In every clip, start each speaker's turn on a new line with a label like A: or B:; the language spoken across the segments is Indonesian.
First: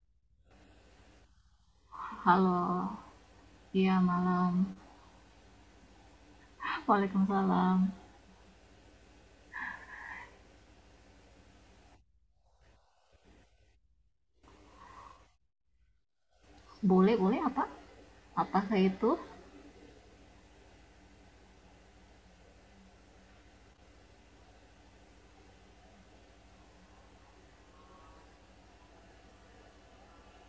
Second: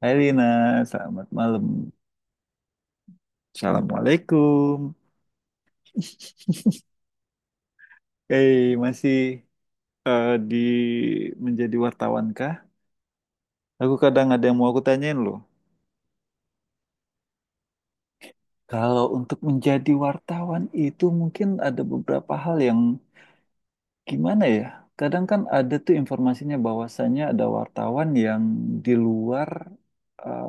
A: Hai Lina, selamat malam.
B: Halo, iya malam.
A: Assalamualaikum.
B: Waalaikumsalam.
A: Masih di menjadi wartawan kah? Aku kadang ada yang mau aku tanyain loh.
B: Boleh, boleh apa? Apa saya
A: Kalau
B: itu?
A: untuk menjadi wartawan itu mungkin ada beberapa hal yang gimana ya? Kadang kan ada tuh informasinya bahwasannya ada wartawan yang di luar, eh,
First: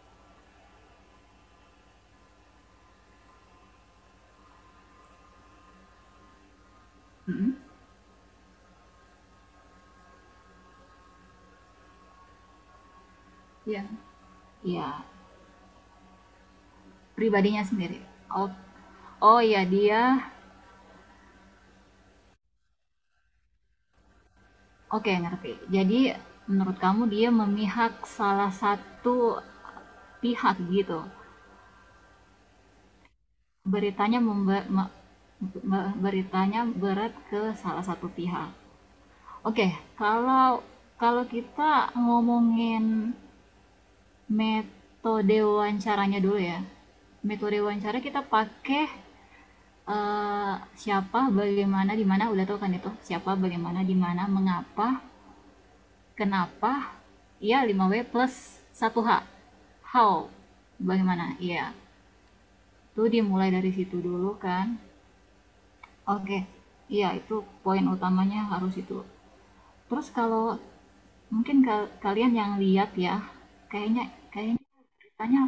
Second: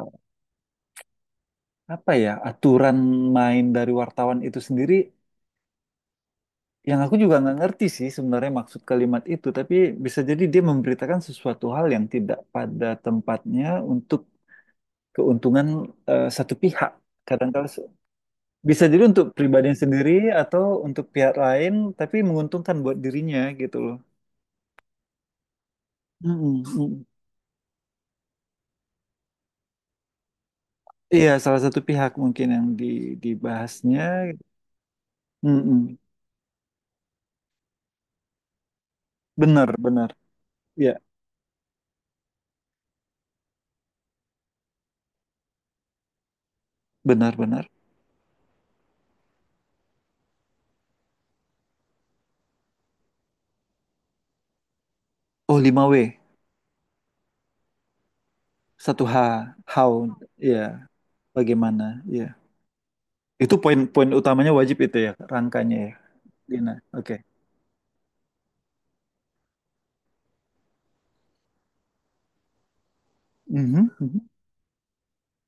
A: apa ya, aturan main dari wartawan itu sendiri, yang aku juga nggak
B: Mm-mm.
A: ngerti sih sebenarnya maksud kalimat itu, tapi bisa jadi dia memberitakan sesuatu hal yang tidak pada tempatnya
B: Iya.
A: untuk
B: Iya,
A: keuntungan satu pihak.
B: pribadinya
A: Kadang-kadang se-
B: sendiri. Oh,
A: bisa jadi untuk
B: oh ya
A: pribadi sendiri
B: dia.
A: atau untuk pihak lain, tapi menguntungkan buat dirinya gitu loh.
B: Oke, ngerti. Jadi
A: Mm-mm,
B: menurut kamu
A: mm.
B: dia memihak salah satu pihak gitu.
A: Iya, salah satu pihak mungkin yang di, dibahasnya.
B: Beritanya memba- me- me-
A: Mm-mm.
B: beritanya berat ke salah satu pihak. Oke,
A: Benar, benar.
B: kalau
A: Iya,
B: kalau kita ngomongin metode wawancaranya dulu ya.
A: benar,
B: Metode
A: benar.
B: wawancara kita pakai siapa, bagaimana, di mana udah tau kan itu. Siapa, bagaimana, di mana, mengapa,
A: Oh, lima w
B: kenapa. Ya 5W plus satu
A: satu
B: h
A: H, how,
B: How.
A: ya,
B: Bagaimana? Iya.
A: bagaimana, ya.
B: Itu dimulai
A: Itu
B: dari situ
A: poin-poin
B: dulu
A: utamanya
B: kan.
A: wajib itu ya, rangkanya ya.
B: Oke.
A: Dina.
B: Iya,
A: Oke.
B: itu poin utamanya harus itu. Terus kalau mungkin kalian yang lihat ya,
A: Mhm,
B: kayaknya
A: mhm,
B: kayak tanya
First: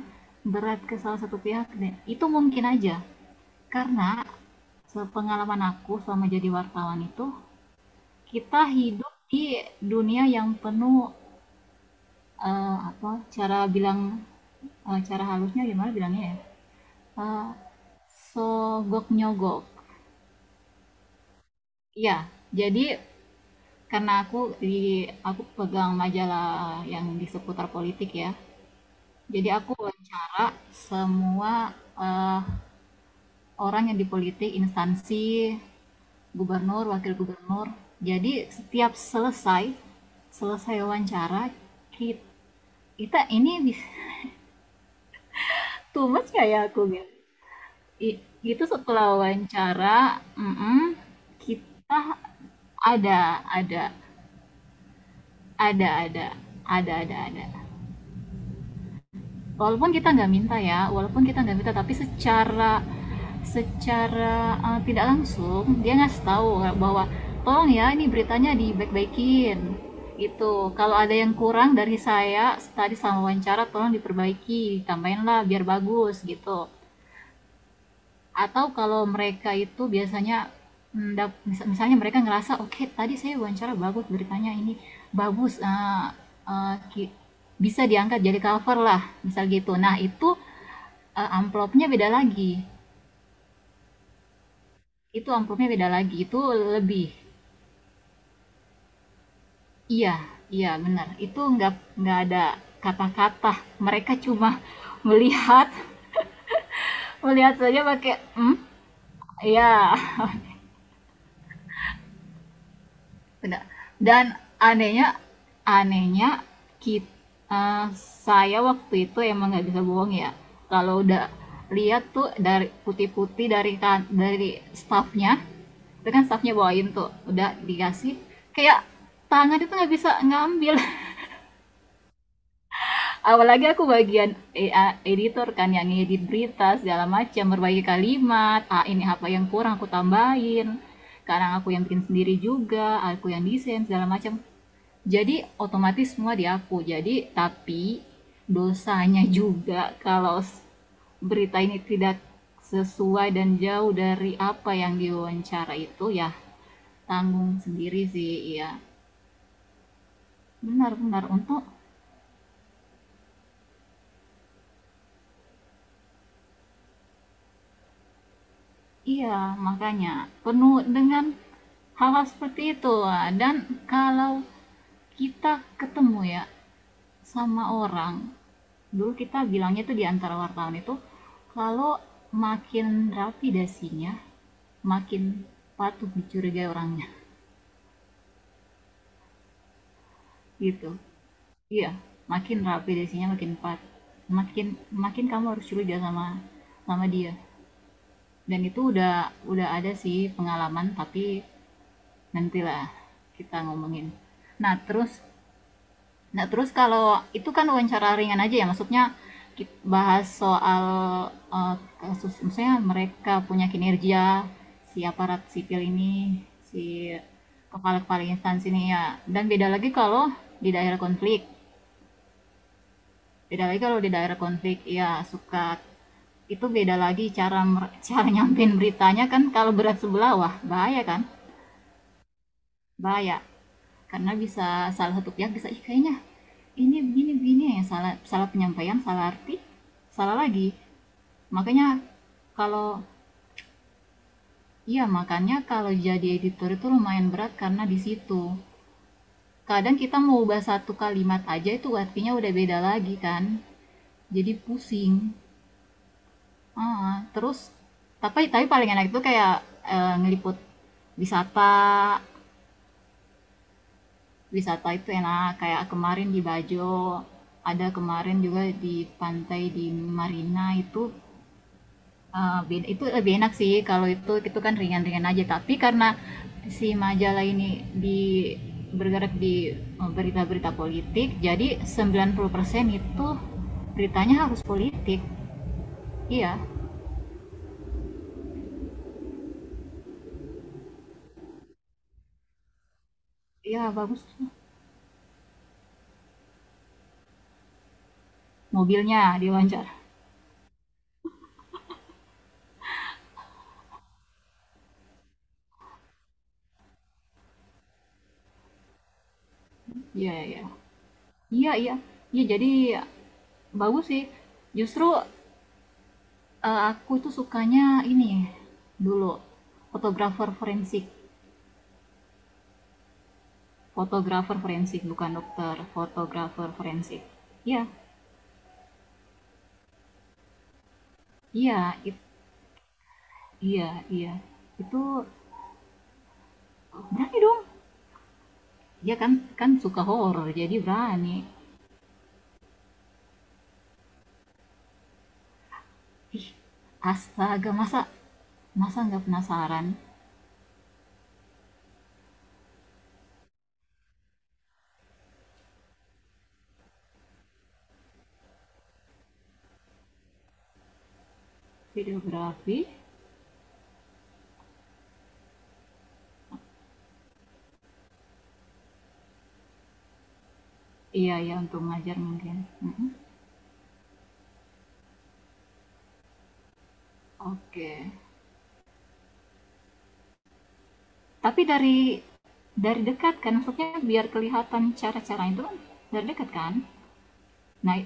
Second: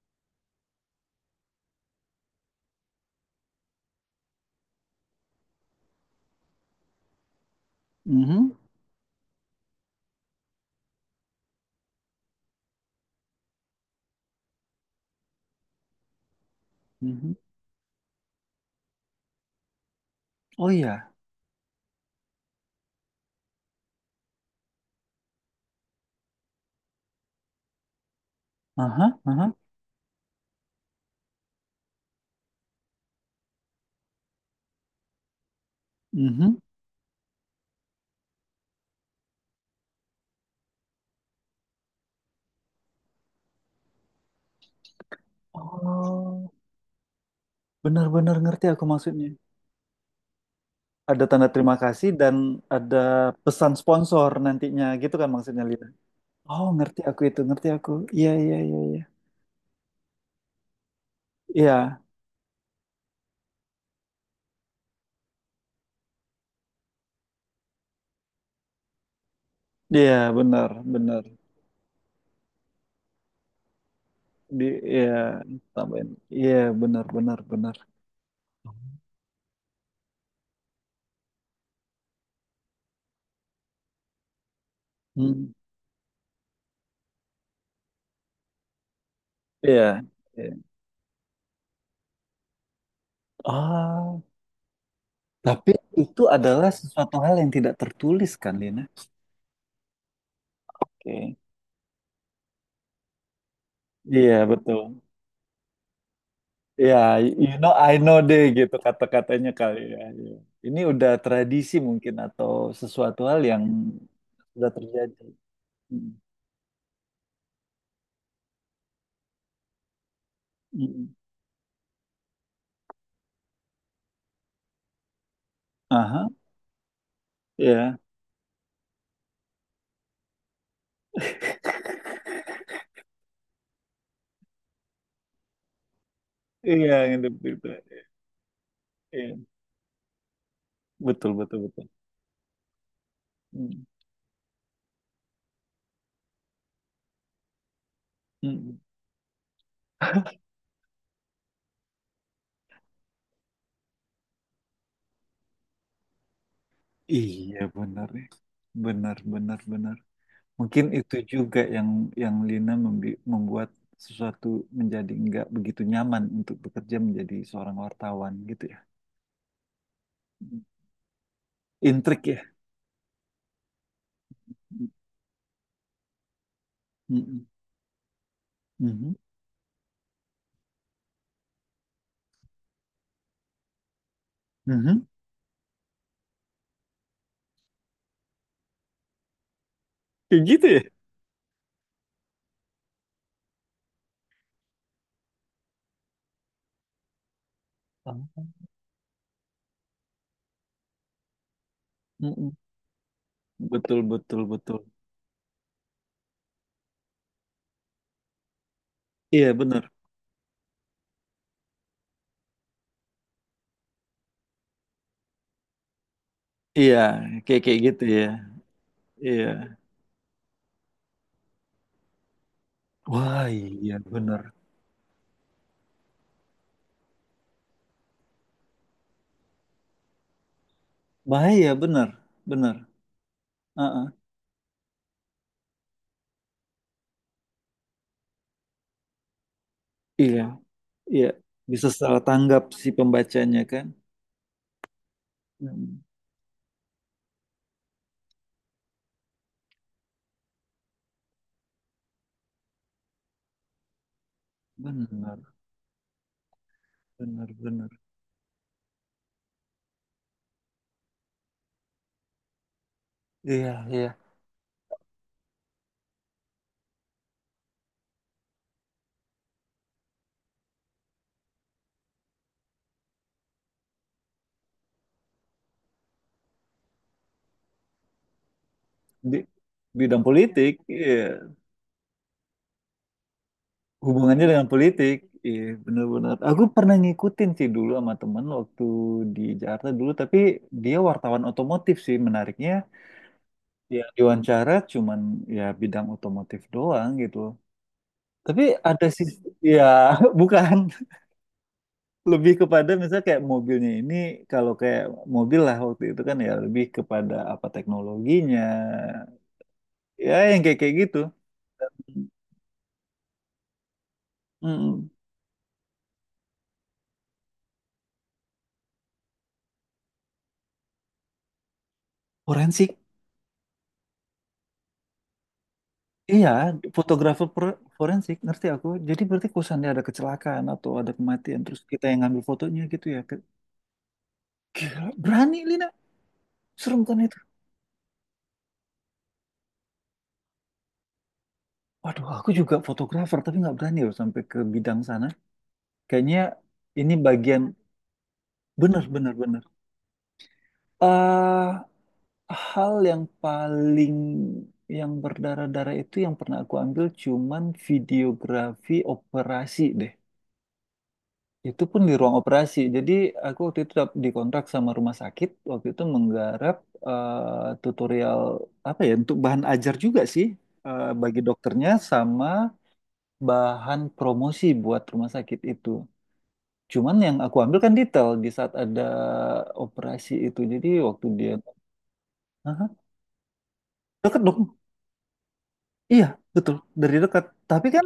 B: berat ke salah satu pihak deh. Itu mungkin aja. Karena sepengalaman aku selama jadi wartawan itu,
A: mhm,
B: kita hidup di dunia yang penuh apa cara bilang cara halusnya gimana bilangnya ya?
A: mhm.
B: Eh, Sogok nyogok.
A: Oh iya.
B: Ya jadi karena aku pegang majalah yang di seputar politik ya.
A: Aha,
B: Jadi
A: aha.
B: aku wawancara semua eh, orang yang di politik, instansi,
A: Mhm.
B: gubernur, wakil gubernur. Jadi setiap selesai wawancara, kita, ini bisa tumes
A: Oh,
B: kayak aku gitu.
A: benar-benar ngerti
B: Itu
A: aku
B: setelah
A: maksudnya.
B: wawancara, mm-mm,
A: Ada tanda terima kasih
B: kita
A: dan ada
B: ada,
A: pesan
B: ada,
A: sponsor nantinya gitu kan maksudnya Lina.
B: ada, ada,
A: Oh, ngerti
B: ada,
A: aku itu,
B: ada.
A: ngerti aku. Iya, iya, iya, iya.
B: Walaupun kita nggak minta ya walaupun kita nggak minta
A: Iya,
B: tapi secara secara tidak langsung dia ngasih tahu bahwa tolong ya ini beritanya dibaik-baikin
A: iya,
B: gitu,
A: benar,
B: kalau ada
A: benar.
B: yang kurang dari saya tadi sama wawancara tolong diperbaiki
A: Di iya,
B: tambahin lah biar
A: tambahin.
B: bagus
A: Iya,
B: gitu.
A: benar, benar, benar.
B: Atau kalau mereka itu biasanya mm, misalnya mereka ngerasa oke okay, tadi saya wawancara bagus beritanya ini
A: Hmm.
B: bagus, uh, bisa diangkat jadi cover lah misal gitu
A: Iya.
B: nah itu.
A: Iya.
B: Amplopnya beda lagi.
A: Ah,
B: Itu amplopnya
A: tapi
B: beda lagi.
A: itu
B: Itu
A: adalah
B: lebih.
A: sesuatu hal yang tidak tertulis kan, Lina?
B: Iya, iya benar.
A: Oke.
B: Itu nggak ada kata-kata. Mereka
A: Iya,
B: cuma
A: betul.
B: melihat,
A: Ya,
B: melihat
A: you know,
B: saja
A: I know
B: pakai
A: deh
B: hmm,
A: gitu kata-katanya kali
B: iya.
A: ya. Iya. Ini udah tradisi mungkin atau sesuatu hal yang
B: Benar. Dan
A: sudah
B: anehnya
A: terjadi. Mm.
B: anehnya kita eee, saya waktu itu emang nggak bisa bohong ya, kalau
A: Mm.
B: udah lihat tuh dari putih-putih dari staffnya, itu kan
A: Aha,
B: staffnya bawain tuh, udah
A: ya.
B: dikasih, kayak tangan itu nggak bisa ngambil. Apalagi aku bagian editor kan yang ngedit berita
A: Iya,
B: segala
A: yang
B: macam,
A: gitu.
B: berbagai kalimat, ah, ini apa
A: Iya.
B: yang kurang aku tambahin,
A: Betul,
B: kadang
A: betul,
B: aku yang
A: betul.
B: bikin sendiri juga, aku yang
A: Mm.
B: desain segala macam. Jadi otomatis semua diaku. Jadi tapi
A: Mm.
B: dosanya juga kalau berita ini tidak sesuai dan jauh dari apa yang diwawancara itu ya tanggung
A: Iya, benar.
B: sendiri
A: Ya.
B: sih, iya
A: Benar, benar, benar. Mungkin itu
B: benar-benar
A: juga
B: untuk
A: yang Lina membuat sesuatu menjadi nggak begitu nyaman untuk bekerja menjadi seorang wartawan gitu ya.
B: iya, makanya penuh dengan hal
A: Intrik ya.
B: seperti itu. Dan kalau kita ketemu ya
A: Mm-mm.
B: sama orang, dulu
A: Mhm.
B: kita bilangnya tuh di antara wartawan itu, kalau makin rapi dasinya
A: Mhm.
B: makin patut dicurigai orangnya
A: Kayak gitu ya.
B: gitu. Iya, makin rapi dasinya makin pat makin makin kamu harus curiga sama sama dia,
A: Oh.
B: dan itu udah ada sih pengalaman, tapi
A: Mm-mm.
B: nantilah kita
A: Betul,
B: ngomongin.
A: betul,
B: Nah,
A: betul.
B: terus. Nah, terus kalau itu kan wawancara ringan aja ya, maksudnya
A: Iya, benar.
B: bahas soal eh, kasus, misalnya mereka punya kinerja, si aparat sipil ini,
A: Iya,
B: si
A: kayak kayak gitu ya.
B: kepala-kepala instansi ini ya. Dan beda
A: Iya.
B: lagi kalau di daerah konflik.
A: Wah,
B: Beda lagi
A: iya
B: kalau di daerah
A: benar.
B: konflik, ya suka itu beda lagi cara cara nyampein beritanya kan, kalau berat sebelah wah bahaya kan.
A: Bahaya benar, benar.
B: Bahaya,
A: Heeh.
B: karena bisa salah satu pihak bisa, "Ih, kayaknya ini begini begini," yang salah, salah penyampaian, salah arti, salah
A: Iya,
B: lagi.
A: iya. Bisa
B: Makanya
A: salah tanggap si
B: kalau
A: pembacanya kan?
B: iya makanya kalau
A: Mm.
B: jadi editor itu lumayan berat karena di situ. Kadang kita mau ubah satu kalimat aja itu artinya udah beda lagi kan. Jadi pusing.
A: Benar,
B: Ah,
A: benar,
B: terus
A: benar.
B: tapi paling enak itu kayak ngeliput wisata.
A: Iya, iya.
B: Wisata itu enak kayak kemarin di Bajo, ada kemarin juga di pantai di Marina itu, itu lebih enak sih, kalau itu kan ringan-ringan aja, tapi karena si majalah ini di bergerak
A: Di
B: di
A: bidang
B: berita-berita
A: politik,
B: politik,
A: iya,
B: jadi 90% itu
A: hubungannya
B: beritanya harus
A: dengan politik.
B: politik.
A: Iya, benar-benar.
B: Iya
A: Aku pernah ngikutin sih dulu sama temen waktu di Jakarta dulu, tapi dia wartawan otomotif sih, menariknya,
B: iya
A: ya,
B: bagus.
A: diwawancara, cuman ya bidang otomotif doang gitu. Tapi ada
B: Mobilnya
A: sih, ya,
B: diwawancara.
A: bukan, lebih kepada misalnya kayak mobilnya ini, kalau kayak mobil lah waktu itu kan ya, lebih kepada apa, teknologinya, ya,
B: Iya
A: yang
B: iya,
A: kayak kayak gitu.
B: iya iya iya, jadi bagus sih justru.
A: Mm-mm.
B: Aku itu sukanya ini, dulu, fotografer forensik.
A: Forensik.
B: Fotografer forensik, bukan dokter,
A: Iya,
B: fotografer forensik. Iya,
A: forensik, ngerti aku. Jadi berarti kalau seandainya ada kecelakaan atau ada kematian, terus
B: iya,
A: kita
B: it
A: yang ngambil fotonya gitu ya. Ke-
B: iya, iya. Itu
A: gila, berani Lina, serem kan itu.
B: berani dong. Dia kan kan suka horor, jadi berani.
A: Waduh, aku juga fotografer, tapi nggak berani loh sampai ke bidang sana. Kayaknya
B: Ih,
A: ini bagian
B: astaga, masa masa nggak
A: benar-benar-benar.
B: penasaran?
A: Bener. Hal yang paling yang berdarah-darah itu yang pernah aku ambil cuman videografi operasi deh. Itu pun di ruang operasi.
B: Videografi?
A: Jadi aku waktu itu dikontrak sama rumah sakit. Waktu itu menggarap tutorial apa ya, untuk bahan ajar juga sih
B: Iya
A: bagi
B: iya, untuk
A: dokternya
B: ngajar
A: sama
B: mungkin, mhm,
A: bahan promosi buat rumah sakit itu. Cuman yang aku ambil
B: oke.
A: kan detail di saat ada operasi itu. Jadi waktu dia...
B: Tapi dari
A: Hah?
B: dari dekat kan? Maksudnya biar
A: Dekat dong.
B: kelihatan cara cara itu kan
A: Iya
B: dari dekat kan?
A: betul, dari dekat. Tapi
B: Nah,
A: kan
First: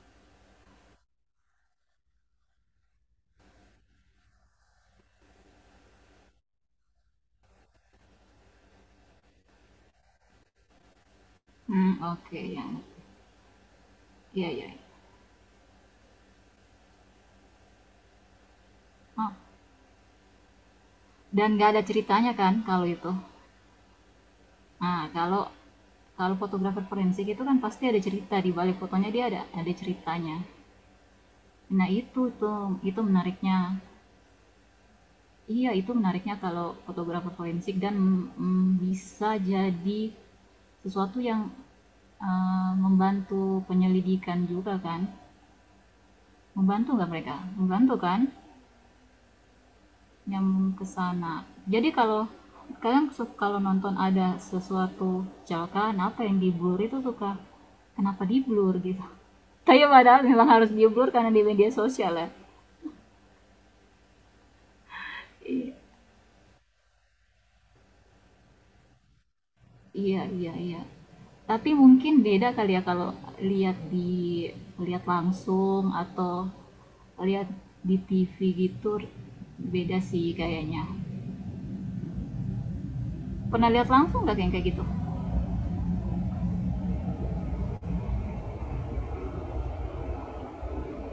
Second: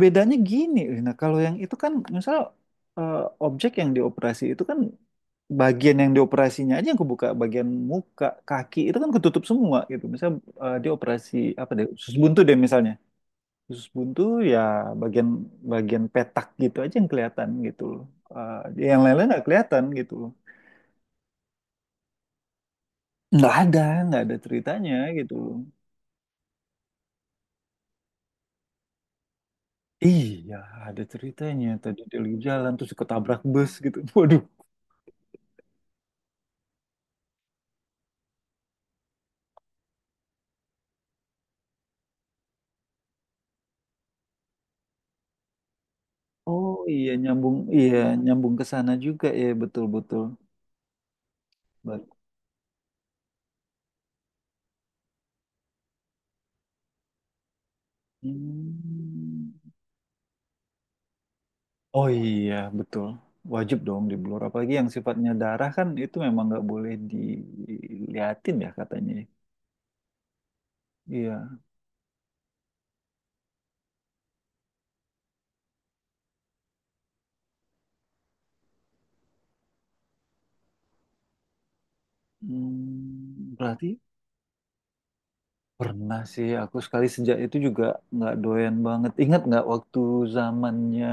A: bedanya gini, Lina, kalau yang itu kan misal eh, objek yang dioperasi itu kan bagian yang dioperasinya aja yang kebuka, bagian muka, kaki itu kan ketutup semua gitu. Misal dia operasi apa deh, usus buntu
B: oke
A: deh
B: ya,
A: misalnya. Usus buntu,
B: iya
A: ya,
B: iya.
A: bagian bagian petak gitu aja yang kelihatan gitu loh. Yang lain-lain
B: Oh,
A: nggak kelihatan gitu loh.
B: dan nggak ada ceritanya kan kalau itu?
A: Nggak ada, nggak ada ceritanya
B: Nah,
A: gitu
B: kalau
A: loh.
B: kalau fotografer forensik itu kan pasti ada cerita, di balik fotonya dia ada ceritanya.
A: Iya, ada ceritanya.
B: Nah,
A: Tadi dia
B: itu
A: lagi
B: tuh,
A: jalan terus
B: itu
A: ketabrak
B: menariknya.
A: bus gitu. Waduh.
B: Iya, itu menariknya kalau fotografer forensik, dan, bisa jadi sesuatu yang, membantu penyelidikan juga kan.
A: Oh
B: Membantu
A: iya,
B: nggak mereka?
A: nyambung,
B: Membantu
A: iya,
B: kan?
A: nyambung ke sana juga ya, betul betul.
B: Nyambung ke sana. Jadi
A: Bat-
B: kalau kalian kalau nonton ada sesuatu kecelakaan apa yang di blur itu suka kenapa di blur gitu.
A: hmm.
B: Tapi padahal memang harus di blur karena di media
A: Oh
B: sosial ya.
A: iya betul, wajib dong di blur apalagi yang sifatnya darah kan, itu memang nggak boleh diliatin ya katanya. Ya.
B: Iya iya iya.
A: Iya.
B: Tapi mungkin beda kali ya kalau lihat langsung atau lihat di TV gitu, beda sih kayaknya.
A: Hmm,
B: Pernah lihat
A: berarti
B: langsung nggak kayak kayak gitu?
A: pernah sih aku sekali, sejak itu juga nggak doyan banget. Ingat nggak waktu zamannya,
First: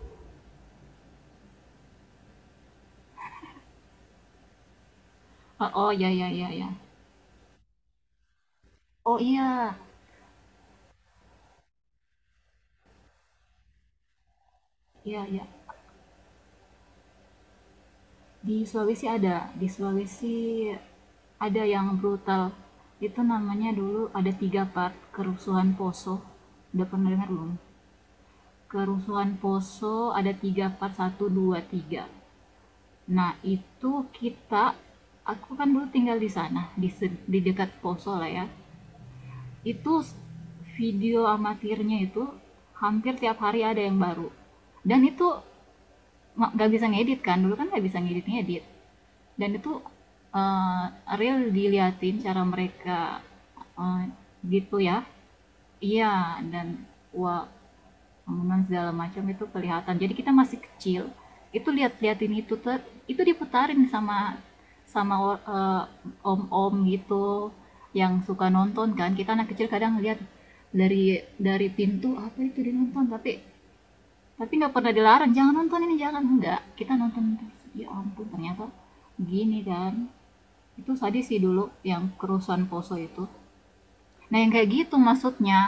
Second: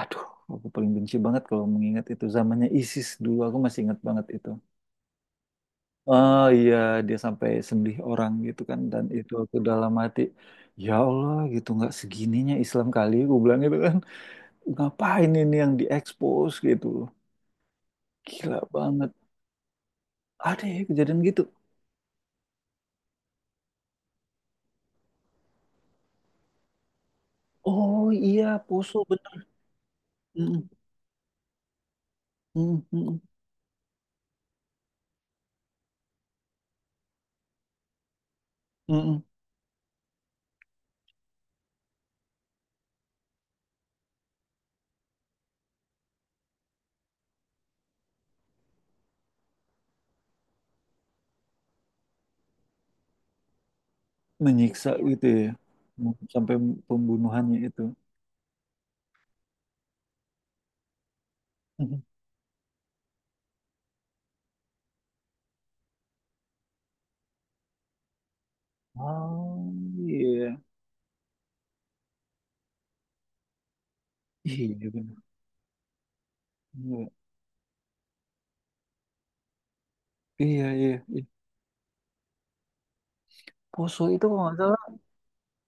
A: aduh, aku paling benci banget kalau mengingat itu zamannya ISIS, dulu aku masih ingat banget itu.
B: Oh, oh ya ya
A: Oh
B: ya ya.
A: iya, dia sampai sembelih orang gitu kan, dan
B: Oh
A: itu aku
B: iya
A: dalam hati, ya Allah, gitu nggak segininya Islam kali aku bilang gitu kan.
B: iya
A: Ngapain
B: iya.
A: ini yang diekspos gitu loh. Gila banget.
B: Di
A: Ada
B: Sulawesi
A: ya kejadian gitu.
B: ada yang brutal. Itu namanya dulu ada tiga part, kerusuhan Poso. Udah pernah dengar belum?
A: Oh iya, Poso
B: Kerusuhan
A: bener.
B: Poso ada
A: Mm,
B: tiga part, satu, dua, tiga.
A: mm, mm,
B: Nah, itu kita, aku kan dulu tinggal di sana, di dekat Poso lah ya.
A: mm, mm.
B: Itu video amatirnya itu hampir tiap hari ada yang baru. Dan itu nggak bisa ngedit kan, dulu kan nggak bisa ngedit-ngedit. Dan itu eh, real diliatin cara mereka eh, gitu
A: Menyiksa
B: ya.
A: gitu ya.
B: Iya,
A: Mm, sampai
B: dan wah
A: pembunuhannya itu.
B: bangunan segala macam itu kelihatan. Jadi kita masih kecil, itu
A: Mhm.
B: lihat-liatin itu tuh, itu diputarin sama sama or- eh, om-om gitu yang suka nonton kan. Kita anak kecil
A: Oh
B: kadang lihat
A: iya.
B: dari pintu apa itu dinonton, tapi nggak
A: Iya
B: pernah
A: bener.
B: dilarang jangan nonton ini, jangan, enggak, kita
A: Iya,
B: nonton terus. Ya ampun, ternyata gini kan.
A: iya,
B: Itu
A: iya.
B: tadi
A: Iya.
B: sih dulu, yang kerusuhan Poso itu.
A: Poso itu
B: Nah,
A: kalau
B: yang
A: nggak
B: kayak
A: salah...
B: gitu maksudnya.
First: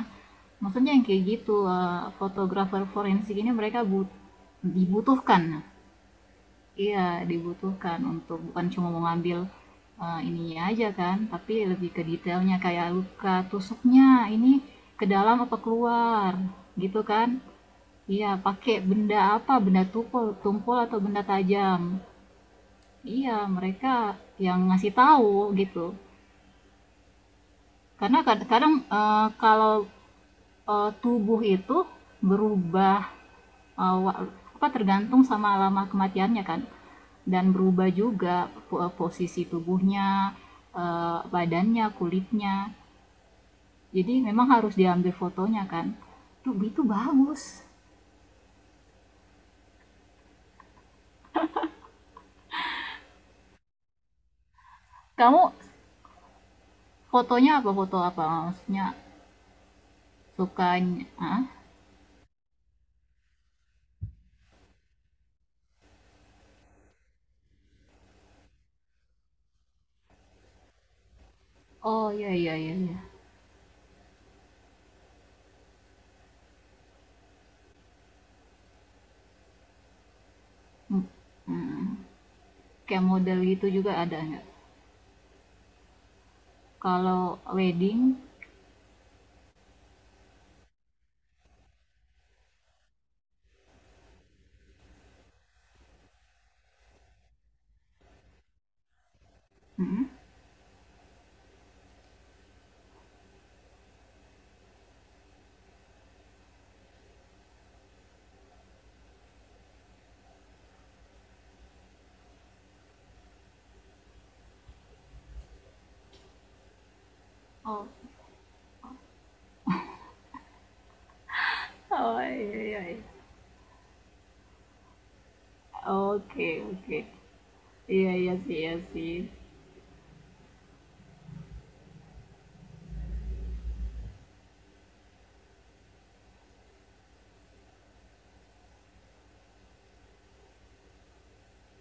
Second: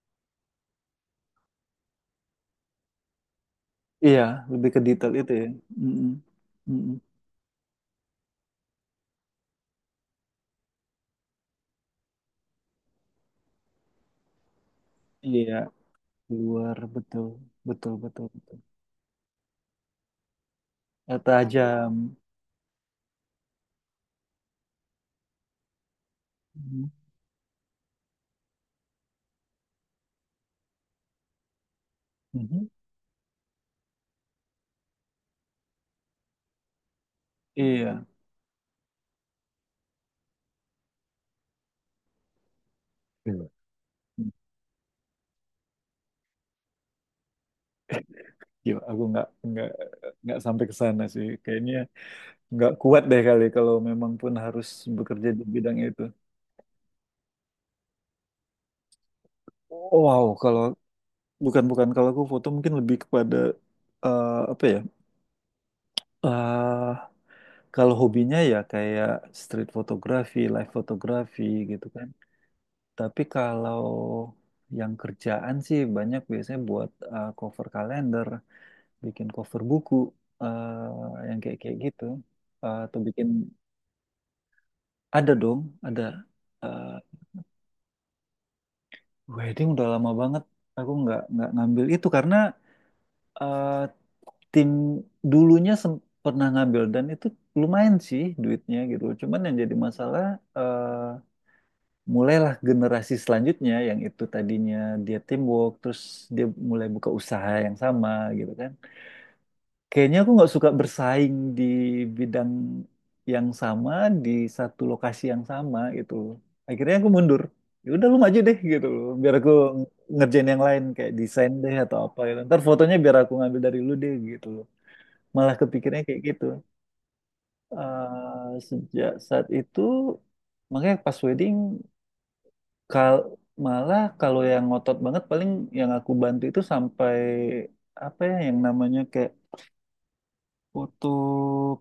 B: Maksudnya yang kayak gitu fotografer forensik ini mereka
A: Iya, lebih ke detail itu
B: dibutuhkan.
A: ya. Mm-mm. Mm-mm.
B: Iya, dibutuhkan untuk bukan cuma mau ngambil ininya aja kan, tapi lebih ke detailnya kayak luka tusuknya ini ke dalam
A: Iya,
B: apa keluar
A: luar,
B: gitu
A: betul,
B: kan.
A: betul, betul,
B: Iya,
A: betul.
B: pakai benda apa? Benda tumpul, tumpul atau benda tajam.
A: Tajam.
B: Iya, mereka yang ngasih tahu gitu.
A: Mhm.
B: Karena kadang-kadang kalau tubuh itu
A: Mhm.
B: berubah eh, apa, tergantung sama lama kematiannya kan, dan berubah
A: Iya.
B: juga posisi tubuhnya, badannya, kulitnya.
A: Iya.
B: Jadi memang harus diambil fotonya kan. Tuh itu bagus.
A: Gila, aku nggak sampai ke sana sih. Kayaknya nggak kuat deh kali kalau memang pun harus bekerja di
B: Kamu
A: bidang itu.
B: fotonya apa, foto apa? Maksudnya
A: Wow, kalau
B: sukanya ah?
A: bukan bukan, kalau aku foto mungkin lebih kepada apa ya? eh Kalau hobinya ya kayak street photography, live photography gitu kan.
B: Oh iya iya iya iya.
A: Tapi kalau yang kerjaan sih banyak, biasanya buat cover kalender, bikin cover buku, yang kayak kayak
B: Hmm.
A: gitu. Atau
B: Kayak
A: bikin
B: model gitu juga ada nggak?
A: ada dong, ada eh,
B: Kalau wedding,
A: wedding udah lama banget. Aku nggak ngambil itu karena eh, tim dulunya pernah ngambil dan itu lumayan sih duitnya gitu. Cuman yang jadi
B: hmm.
A: masalah, eh, mulailah generasi selanjutnya yang itu tadinya dia teamwork, terus dia mulai buka usaha yang sama gitu kan. Kayaknya aku nggak suka bersaing di bidang yang sama di satu lokasi yang sama gitu loh. Akhirnya aku mundur, ya
B: Oh
A: udah lu maju deh gitu loh, biar aku ngerjain yang lain kayak desain deh atau apa
B: Oh,
A: gitu,
B: iya,
A: ntar
B: iya,
A: fotonya
B: iya.
A: biar aku ngambil dari lu deh gitu loh, malah kepikirnya kayak gitu.
B: Oke, oke. Iya, iya sih, iya
A: Sejak
B: sih.
A: saat itu makanya pas wedding, Kal, malah kalau yang ngotot banget paling yang aku bantu itu sampai apa ya yang namanya kayak foto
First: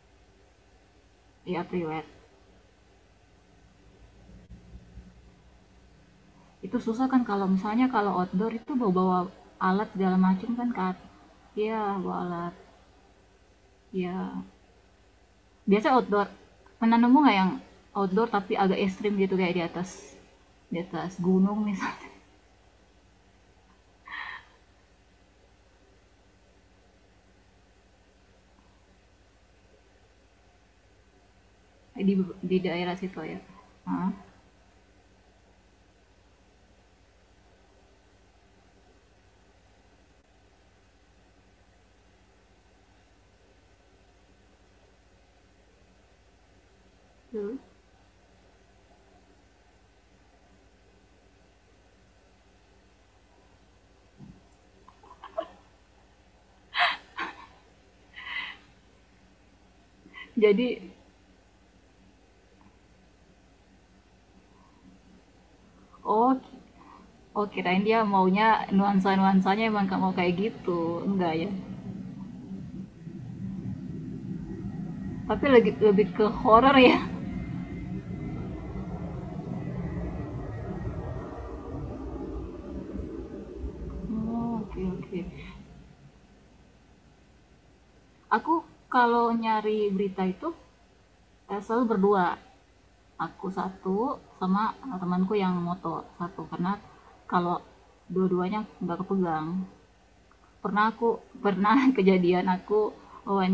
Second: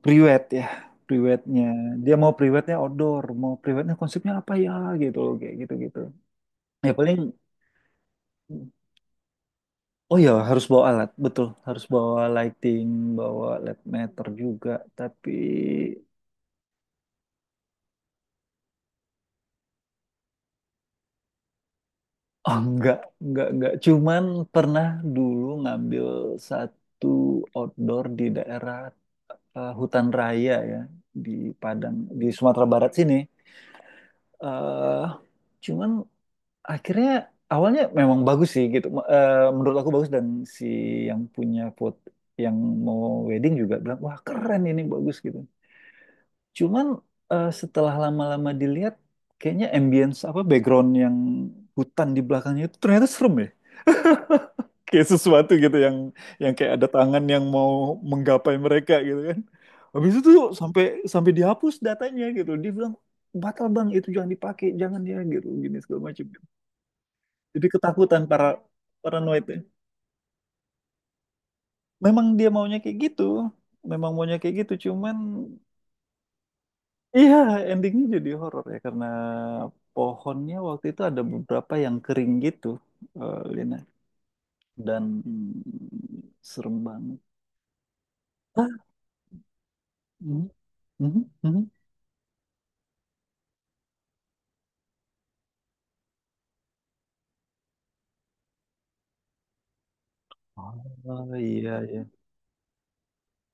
A: priwet ya, priwetnya
B: Iya, priwet.
A: dia mau priwetnya outdoor, mau priwetnya konsepnya apa ya gitu loh, kayak gitu gitu.
B: Itu
A: Ya
B: susah
A: paling,
B: kan kalau misalnya kalau outdoor itu bawa-bawa alat
A: oh
B: segala
A: ya
B: macam
A: harus
B: kan,
A: bawa
B: Kak.
A: alat, betul, harus
B: Iya, bawa
A: bawa
B: alat.
A: lighting, bawa led meter
B: Iya.
A: juga. Tapi
B: Biasa outdoor. Pernah nemu nggak yang outdoor tapi agak ekstrim, gitu kayak di atas gunung misalnya.
A: oh, enggak, cuman pernah dulu ngambil satu outdoor di daerah hutan raya ya, di Padang,
B: Di
A: di Sumatera Barat
B: daerah
A: sini.
B: situ ya. Hah?
A: eh Cuman akhirnya, awalnya memang bagus sih gitu. Menurut aku bagus dan si yang punya foto yang mau wedding juga bilang wah keren ini bagus gitu. Cuman
B: Terus?
A: setelah lama-lama dilihat, kayaknya ambience apa background yang hutan di belakangnya itu ternyata serem ya, kayak sesuatu gitu yang kayak ada tangan yang mau menggapai mereka gitu kan. Habis itu tuh
B: Jadi,
A: sampai sampai dihapus datanya gitu. Dia bilang batal bang, itu jangan dipakai, jangan ya, gitu gini segala macam.
B: oh, oh
A: Jadi
B: kirain dia
A: ketakutan, para
B: maunya
A: paranoidnya.
B: nuansa-nuansanya emang nggak mau kayak gitu. Enggak ya.
A: Memang dia maunya kayak gitu. Memang maunya kayak gitu, cuman
B: Tapi lebih lebih ke horror ya.
A: iya endingnya jadi horor ya, karena pohonnya waktu itu ada beberapa yang kering gitu, Lina,
B: Oh, oke
A: dan
B: oke.
A: mm, serem banget.
B: Aku
A: Ah,
B: kalau nyari berita
A: mhm,
B: itu
A: mhm, mhm.
B: selalu berdua. Aku satu sama temanku yang moto satu, karena kalau dua-duanya nggak kepegang. Pernah aku
A: Oh iya
B: pernah
A: iya.
B: kejadian, aku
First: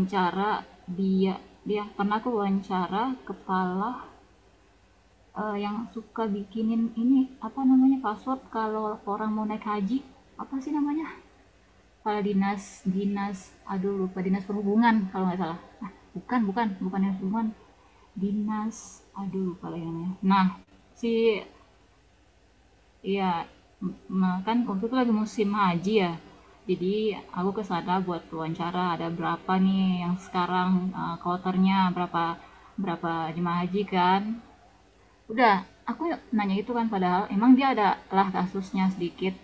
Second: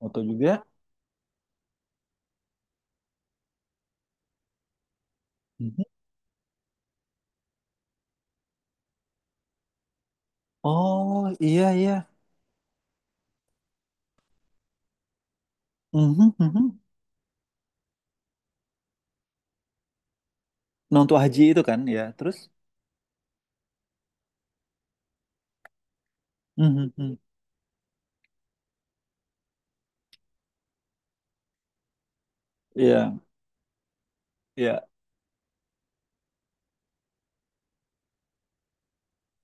A: Moto juga.
B: dia, pernah aku wawancara kepala yang
A: Mhm.
B: suka bikinin ini apa namanya, password kalau orang mau naik haji, apa sih namanya.
A: Oh iya iya.
B: Kalau dinas dinas aduh lupa, dinas perhubungan kalau nggak salah. Ah,
A: Mhm,
B: bukan bukan
A: mhm.
B: bukan dinas perhubungan, dinas, aduh lupa lagi namanya. Nah, si
A: Nonton haji itu kan ya. Terus?
B: iya kan waktu itu lagi musim haji ya.
A: Mhm,
B: Jadi
A: mhm.
B: aku ke sana buat wawancara ada berapa nih yang sekarang kloternya berapa
A: Iya
B: berapa jemaah haji kan.
A: iya.
B: Udah, aku nanya itu kan, padahal emang dia ada lah kasusnya sedikit.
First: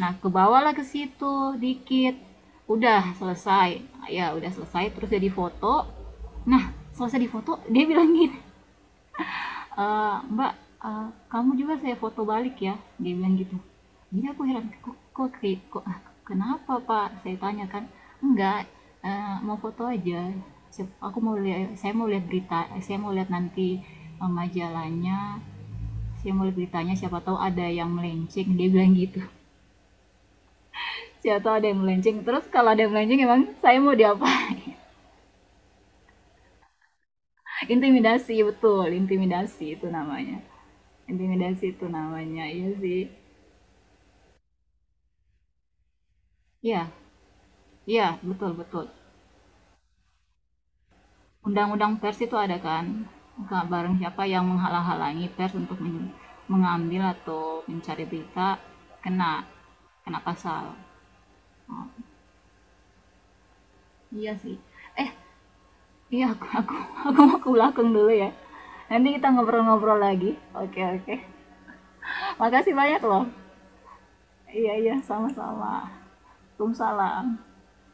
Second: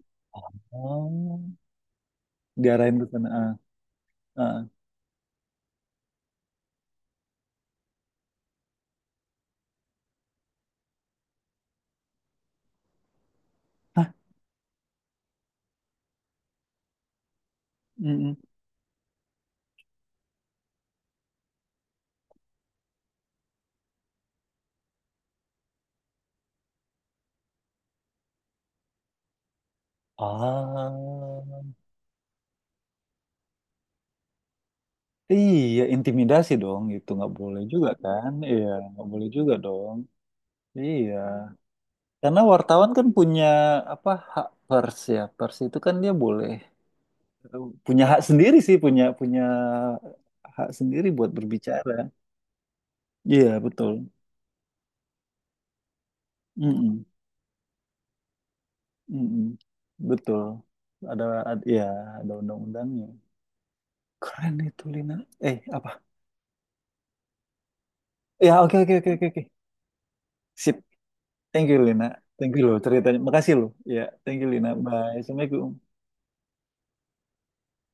B: Nah, ke bawah lah ke situ
A: Oh
B: dikit.
A: diarahin
B: Udah
A: ke sana. Ah,
B: selesai. Ya, udah
A: ah.
B: selesai terus jadi foto. Nah, selesai di foto dia bilang gini, Mbak, kamu juga saya foto balik ya." Dia bilang gitu.
A: Hah?
B: Jadi aku heran, "Kok kok, kayak- kok ah, kenapa, Pak?" Saya tanya kan.
A: Mhm.
B: "Enggak, mau foto aja. Aku mau lihat Saya mau lihat berita, saya mau lihat nanti majalahnya." Saya mau lihat beritanya, siapa tahu ada yang melenceng, dia bilang gitu.
A: Ah
B: Siapa tahu ada yang melenceng. Terus kalau ada yang melenceng emang saya mau diapain?
A: iya, intimidasi dong, itu nggak boleh juga kan?
B: Intimidasi
A: Iya,
B: betul,
A: nggak boleh juga
B: intimidasi itu
A: dong.
B: namanya.
A: Iya.
B: Intimidasi itu
A: Karena
B: namanya. Iya
A: wartawan
B: sih.
A: kan punya apa, hak pers ya. Pers itu kan dia boleh
B: Iya,
A: punya
B: iya
A: hak
B: betul
A: sendiri sih,
B: betul.
A: punya punya hak sendiri buat
B: Undang-undang
A: berbicara,
B: pers itu ada kan?
A: iya
B: Nggak
A: betul.
B: bareng siapa yang menghalang-halangi pers untuk mengambil
A: Mm-mm.
B: atau mencari berita, kena
A: Mm-mm.
B: kena
A: Betul,
B: pasal.
A: ada, ad- ya,
B: Oh,
A: ada undang-undangnya,
B: iya
A: keren
B: sih.
A: itu
B: Eh,
A: Lina. Apa
B: iya aku mau ke belakang dulu ya.
A: ya, oke oke
B: Nanti
A: oke oke
B: kita
A: oke,
B: ngobrol-ngobrol lagi.
A: sip.
B: Oke, oke.
A: Thank you Lina, thank you
B: Makasih
A: lo
B: banyak
A: ceritanya,
B: loh.
A: makasih lo ya, thank you Lina,
B: Iya iya
A: bye,
B: sama-sama.
A: assalamualaikum.
B: Waalaikumsalam.